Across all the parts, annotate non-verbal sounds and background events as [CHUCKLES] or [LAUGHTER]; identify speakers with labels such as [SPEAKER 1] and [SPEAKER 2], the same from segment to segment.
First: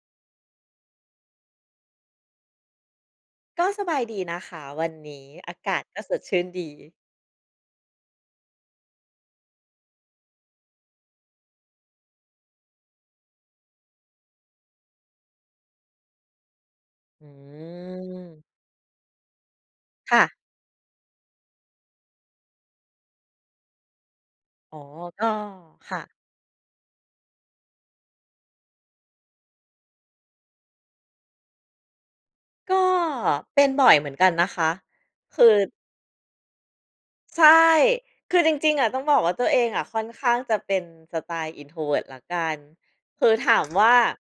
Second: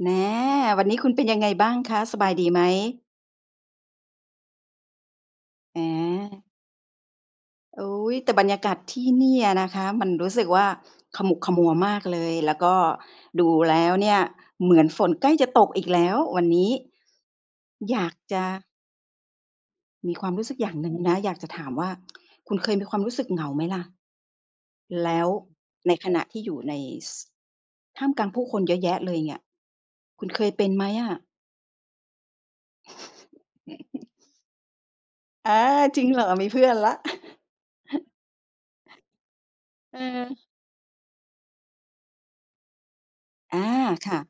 [SPEAKER 1] แหม วันนี้คุณเป็นยังไงบ้างคะ สบายดีไหม?
[SPEAKER 2] ก็สบายดี นะคะวันนี้ อากาศก็สดชื่
[SPEAKER 1] อา
[SPEAKER 2] นดี
[SPEAKER 1] อุ๊ย แต่บรรยากาศที่เนี่ยอะนะคะ มันรู้สึกว่าขมุกขมัวมากเลย แล้วก็ดูแล้วเนี่ยเหมือนฝนใกล้จะตกอีกแล้ววันนี้
[SPEAKER 2] อ
[SPEAKER 1] อยากจ
[SPEAKER 2] ืม
[SPEAKER 1] ะ ม
[SPEAKER 2] ค
[SPEAKER 1] ี
[SPEAKER 2] ่
[SPEAKER 1] ควา
[SPEAKER 2] ะ
[SPEAKER 1] มรู้สึกอย่าง หนึ่งนะ อยากจะถามว่า คุณเคยมีความรู้สึกเหงาไหมล่ะ
[SPEAKER 2] อ๋อ
[SPEAKER 1] แล
[SPEAKER 2] ก
[SPEAKER 1] ้
[SPEAKER 2] ็
[SPEAKER 1] วใ
[SPEAKER 2] ค
[SPEAKER 1] น
[SPEAKER 2] ่
[SPEAKER 1] ข
[SPEAKER 2] ะ
[SPEAKER 1] ณะที่อยู่ใน ซ ท่ามกลางผู้คนเยอะแยะเลยเนี่ย คุณเคยเป็นไหมอะ?
[SPEAKER 2] ก็เป็นบ่อยเห
[SPEAKER 1] [CHUCKLES]
[SPEAKER 2] มือนกันนะคะ คือ
[SPEAKER 1] อา จริงเหรอ? มีเพื่อนแล้ว
[SPEAKER 2] ใช่ คือจริง ๆ อะต้องบอกว่าตัวเอง
[SPEAKER 1] เ
[SPEAKER 2] ค่อนข้าง
[SPEAKER 1] ออ
[SPEAKER 2] จะเป็นสไตล์ Introvert แล้วกัน คือ ถ
[SPEAKER 1] อ
[SPEAKER 2] า
[SPEAKER 1] า
[SPEAKER 2] มว่า
[SPEAKER 1] ค่ะ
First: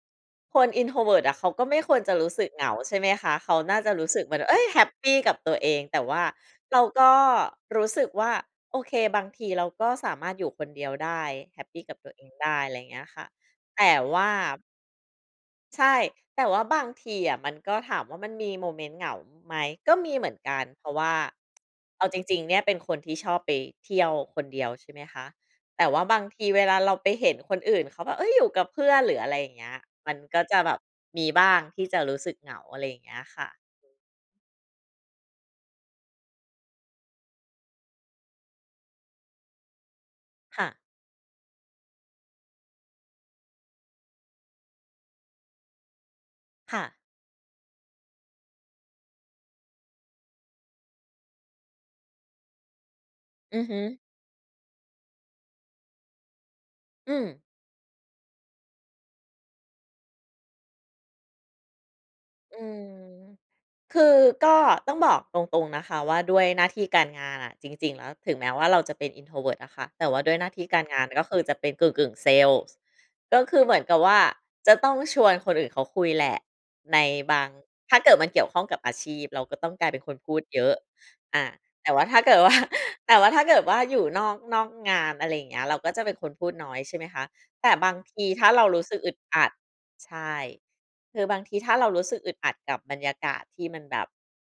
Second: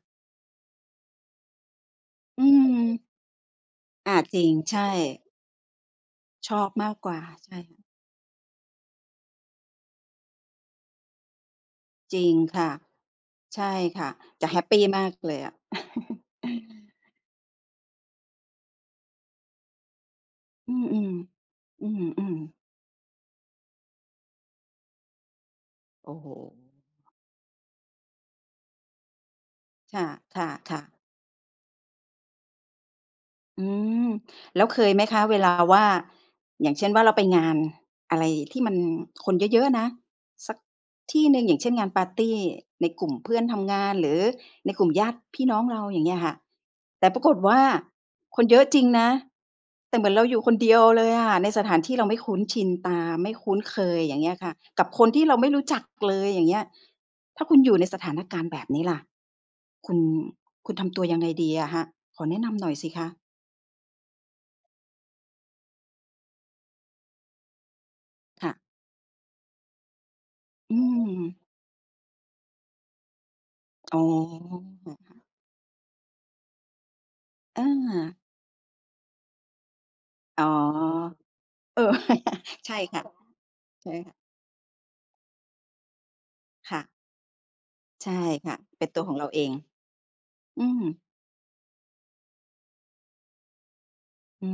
[SPEAKER 2] คน Introvert อะเขาก็ไม่ควรจะรู้
[SPEAKER 1] อ
[SPEAKER 2] ส
[SPEAKER 1] ื
[SPEAKER 2] ึกเหงา ใช่
[SPEAKER 1] ม
[SPEAKER 2] ไหมคะ เขาน่าจะรู้
[SPEAKER 1] อ
[SPEAKER 2] ส
[SPEAKER 1] า
[SPEAKER 2] ึกแบ
[SPEAKER 1] จ
[SPEAKER 2] บ
[SPEAKER 1] ริ
[SPEAKER 2] เ
[SPEAKER 1] ง
[SPEAKER 2] ฮ้ย!
[SPEAKER 1] ใช
[SPEAKER 2] แฮ
[SPEAKER 1] ่
[SPEAKER 2] ปปีกับตัวเอง แต่ว่า
[SPEAKER 1] ชอบ
[SPEAKER 2] เรา
[SPEAKER 1] มาก
[SPEAKER 2] ก
[SPEAKER 1] กว่า ใช่
[SPEAKER 2] รู้สึกว่า โอเค บางทีเราก็สามารถอยู่คนเดียวได้ แฮปปีกับตัว
[SPEAKER 1] จ
[SPEAKER 2] เอ
[SPEAKER 1] ริ
[SPEAKER 2] ง
[SPEAKER 1] ง
[SPEAKER 2] ได้
[SPEAKER 1] ค่
[SPEAKER 2] อ
[SPEAKER 1] ะ
[SPEAKER 2] ะไรอย่างเงี้ยค่ะ
[SPEAKER 1] ใช่
[SPEAKER 2] แต่
[SPEAKER 1] ค่ะ
[SPEAKER 2] ว่า
[SPEAKER 1] จะแฮปปีมากเลยอะ
[SPEAKER 2] ใช่
[SPEAKER 1] [CHUCKLES]
[SPEAKER 2] แต
[SPEAKER 1] เ
[SPEAKER 2] ่
[SPEAKER 1] ออ
[SPEAKER 2] ว่าบางทีอะ มันก็ถามว่ามันมีโมเมนต์เหงาไหม ก็มีเหมือนกัน
[SPEAKER 1] อื
[SPEAKER 2] เ
[SPEAKER 1] อ
[SPEAKER 2] พราะว่า
[SPEAKER 1] ๆ อื
[SPEAKER 2] เอาจ
[SPEAKER 1] อ
[SPEAKER 2] ริง ๆ เ
[SPEAKER 1] ๆ
[SPEAKER 2] นี่ยเป็นคนที่ชอบไปเที่ยวคนเดียว ใช่ไหมคะ แต่ว่า
[SPEAKER 1] โอ
[SPEAKER 2] บ
[SPEAKER 1] ้
[SPEAKER 2] า
[SPEAKER 1] โ
[SPEAKER 2] ง
[SPEAKER 1] ฮ
[SPEAKER 2] ทีเวลาเราไปเห็นคนอื่นเขาแบบ เฮ้ย! อยู่กับเพื่อน หรืออะไรอย่างเงี้ย
[SPEAKER 1] ค่ะ
[SPEAKER 2] มันก
[SPEAKER 1] ค
[SPEAKER 2] ็
[SPEAKER 1] ่ะ
[SPEAKER 2] จะแบ
[SPEAKER 1] ค่
[SPEAKER 2] บ
[SPEAKER 1] ะ
[SPEAKER 2] มีบ้างที่จะรู้สึกเหงา อะไรอย่างเงี้ยค่ะ
[SPEAKER 1] อืม แล้วเคยไหมคะเวลาว่า อย่างเช่นว่าเราไปงานอะไรที่มันคนเยอะ ๆ นะ สัก
[SPEAKER 2] ค่ะ
[SPEAKER 1] ที่หนึ่ง อย่างเช่น งานปาร์ตีในกลุ่มเพื่อนทำงาน หรือในกลุ่มญาติพี่น้องเรา อย่างเงี้ยค่ะ
[SPEAKER 2] ค่ะ
[SPEAKER 1] แต่ปรากฏว่าคนเยอะจริงนะ แต่เหมือนเราอยู่คนเดียวเลยอะ ในสถานที่เราไม่คุ้นชินตา ไม่คุ้
[SPEAKER 2] อ
[SPEAKER 1] น
[SPEAKER 2] ือฮ
[SPEAKER 1] เค
[SPEAKER 2] ึ
[SPEAKER 1] ย อย่างเงี้ยค่ะ กับคนที่เราไม่รู้จักเลย อย่างเงี้ย
[SPEAKER 2] อืม
[SPEAKER 1] ถ้าคุณอยู่ในสถานการณ์แบบนี้ล่ะ คุณ คุณทำตัวยังไงดีอะคะ? ขอแนะน
[SPEAKER 2] อื
[SPEAKER 1] ำหน่อยสิ
[SPEAKER 2] ม
[SPEAKER 1] คะ
[SPEAKER 2] คือก็ต้องบอกตรง ๆ นะคะ ว่าด้วยหน้าที่การงานอะ จริง ๆ แล้ว ถึงแ
[SPEAKER 1] ค
[SPEAKER 2] ม้
[SPEAKER 1] ่ะ
[SPEAKER 2] ว่าเราจะเป็น Introvert อะคะ แต่ว่าด้วยหน้าที่
[SPEAKER 1] อื
[SPEAKER 2] การงาน ก็ค
[SPEAKER 1] ม
[SPEAKER 2] ือจะเป็นกึ่ง ๆ เซลส์ ก็คือเหมือนก
[SPEAKER 1] อ
[SPEAKER 2] ั
[SPEAKER 1] ๋
[SPEAKER 2] บ
[SPEAKER 1] อ
[SPEAKER 2] ว่าจะต้องชวนคนอื่นเขาคุยแหละ ในบาง
[SPEAKER 1] อ
[SPEAKER 2] ถ้าเกิ
[SPEAKER 1] า
[SPEAKER 2] ดมันเกี่ยวข้องกับอาชีพ เราก็ต้องกลายเป็นคนพู
[SPEAKER 1] อ
[SPEAKER 2] ด
[SPEAKER 1] ๋อ
[SPEAKER 2] เยอะ อา
[SPEAKER 1] เออ
[SPEAKER 2] แต่ว่าถ้าเกิด ว่า
[SPEAKER 1] [CHUCKLES] ใช่ค่ะ
[SPEAKER 2] แต่ว่าถ้าเกิดว่า
[SPEAKER 1] ใช่
[SPEAKER 2] อยู่
[SPEAKER 1] ค่ะ
[SPEAKER 2] นอก นอกงาน อะไรอย่างเงี้ย เราก็จะเป็นคนพูดน้
[SPEAKER 1] ค
[SPEAKER 2] อ
[SPEAKER 1] ่
[SPEAKER 2] ย
[SPEAKER 1] ะ
[SPEAKER 2] ใช่ไหมคะ แต่บาง
[SPEAKER 1] ใช่
[SPEAKER 2] ทีถ้
[SPEAKER 1] ค
[SPEAKER 2] า
[SPEAKER 1] ่ะ
[SPEAKER 2] เราร
[SPEAKER 1] เป
[SPEAKER 2] ู้
[SPEAKER 1] ็น
[SPEAKER 2] สึ
[SPEAKER 1] ต
[SPEAKER 2] ก
[SPEAKER 1] ัว
[SPEAKER 2] อ
[SPEAKER 1] ข
[SPEAKER 2] ึ
[SPEAKER 1] อ
[SPEAKER 2] ด
[SPEAKER 1] งเรา
[SPEAKER 2] อ
[SPEAKER 1] เอ
[SPEAKER 2] ัด
[SPEAKER 1] ง
[SPEAKER 2] ใช่
[SPEAKER 1] อืม
[SPEAKER 2] คือบางทีถ้าเรารู้สึกอึดอัดกับบรรยากาศที่มันแบบ
[SPEAKER 1] อื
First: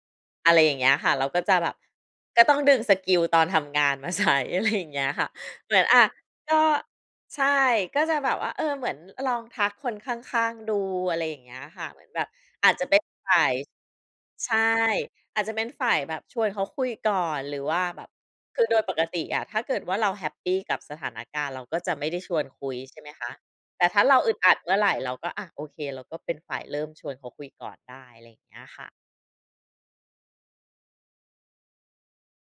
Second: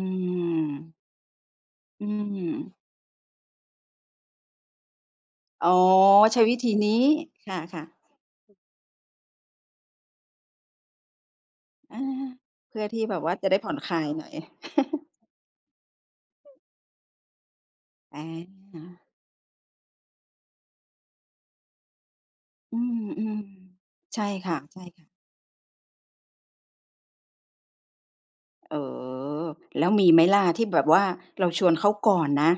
[SPEAKER 2] อะไรอย่างเงี้
[SPEAKER 1] ม
[SPEAKER 2] ยค่ะ เราก็จะแบบ
[SPEAKER 1] อื
[SPEAKER 2] ก็ต้อง
[SPEAKER 1] ม
[SPEAKER 2] ดึงสกิลตอนทำงานมา ใช้ อะไร อย่างเงี้ยค่ะ
[SPEAKER 1] อ๋
[SPEAKER 2] เ
[SPEAKER 1] อ
[SPEAKER 2] หมือน อา
[SPEAKER 1] ใช้ว
[SPEAKER 2] ก
[SPEAKER 1] ิ
[SPEAKER 2] ็
[SPEAKER 1] ธีนี้
[SPEAKER 2] ใช่
[SPEAKER 1] ค่ะ
[SPEAKER 2] ก็จะแบบว่า
[SPEAKER 1] ๆ
[SPEAKER 2] เออ เหมือนลองทักคนข้าง ๆ ดู อะไรอย่างเงี้ยค่ะ
[SPEAKER 1] อ
[SPEAKER 2] เหม
[SPEAKER 1] า
[SPEAKER 2] ือนแบบ อา
[SPEAKER 1] เพ
[SPEAKER 2] จ
[SPEAKER 1] ื
[SPEAKER 2] จ
[SPEAKER 1] ่
[SPEAKER 2] ะ
[SPEAKER 1] อ
[SPEAKER 2] เป
[SPEAKER 1] ท
[SPEAKER 2] ็น
[SPEAKER 1] ี่แบบว
[SPEAKER 2] ฝ
[SPEAKER 1] ่า
[SPEAKER 2] ่า
[SPEAKER 1] จะ
[SPEAKER 2] ย
[SPEAKER 1] ได้ผ่อนคลายหน่อย
[SPEAKER 2] ใช่
[SPEAKER 1] [CHUCKLES]
[SPEAKER 2] อาจจะเป็นฝ่ายแบบชวนเขาคุยก่อนหรือว่าแบบ
[SPEAKER 1] อ
[SPEAKER 2] คือโดยป
[SPEAKER 1] า
[SPEAKER 2] กติอะถ้าเกิดว่าเราแฮปปีกับสถานการณ์ เราก็จะไม่ได้ชวนคุ
[SPEAKER 1] อ
[SPEAKER 2] ย
[SPEAKER 1] ื
[SPEAKER 2] ใช่ไหมคะ
[SPEAKER 1] ม
[SPEAKER 2] แต่ถ้าเร
[SPEAKER 1] ๆ ใ
[SPEAKER 2] า
[SPEAKER 1] ช่
[SPEAKER 2] อึดอ
[SPEAKER 1] ค
[SPEAKER 2] ั
[SPEAKER 1] ่
[SPEAKER 2] ดเมื่อไร
[SPEAKER 1] ะ ๆ
[SPEAKER 2] เราก็ อา โอเค เราก็เป็นฝ่ายเริ่มชวนเขาคุยก่อนได้ อะไรอย่างเงี้ย
[SPEAKER 1] เอ
[SPEAKER 2] ค่ะ
[SPEAKER 1] อ แล้วมีไหมล่ะที่แบบว่าเราชวนเขาก่อนนะ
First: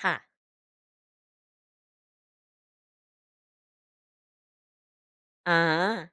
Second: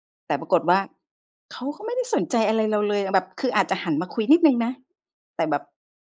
[SPEAKER 2] ค่ะ
[SPEAKER 1] แต่ปรากฏว่าเขาก็ไม่ได้สนใจอะไรเราเลยอะ แบบคืออาจจะหันมาคุยนิดหนึ่งนะ แต่
[SPEAKER 2] อ
[SPEAKER 1] แบบ
[SPEAKER 2] า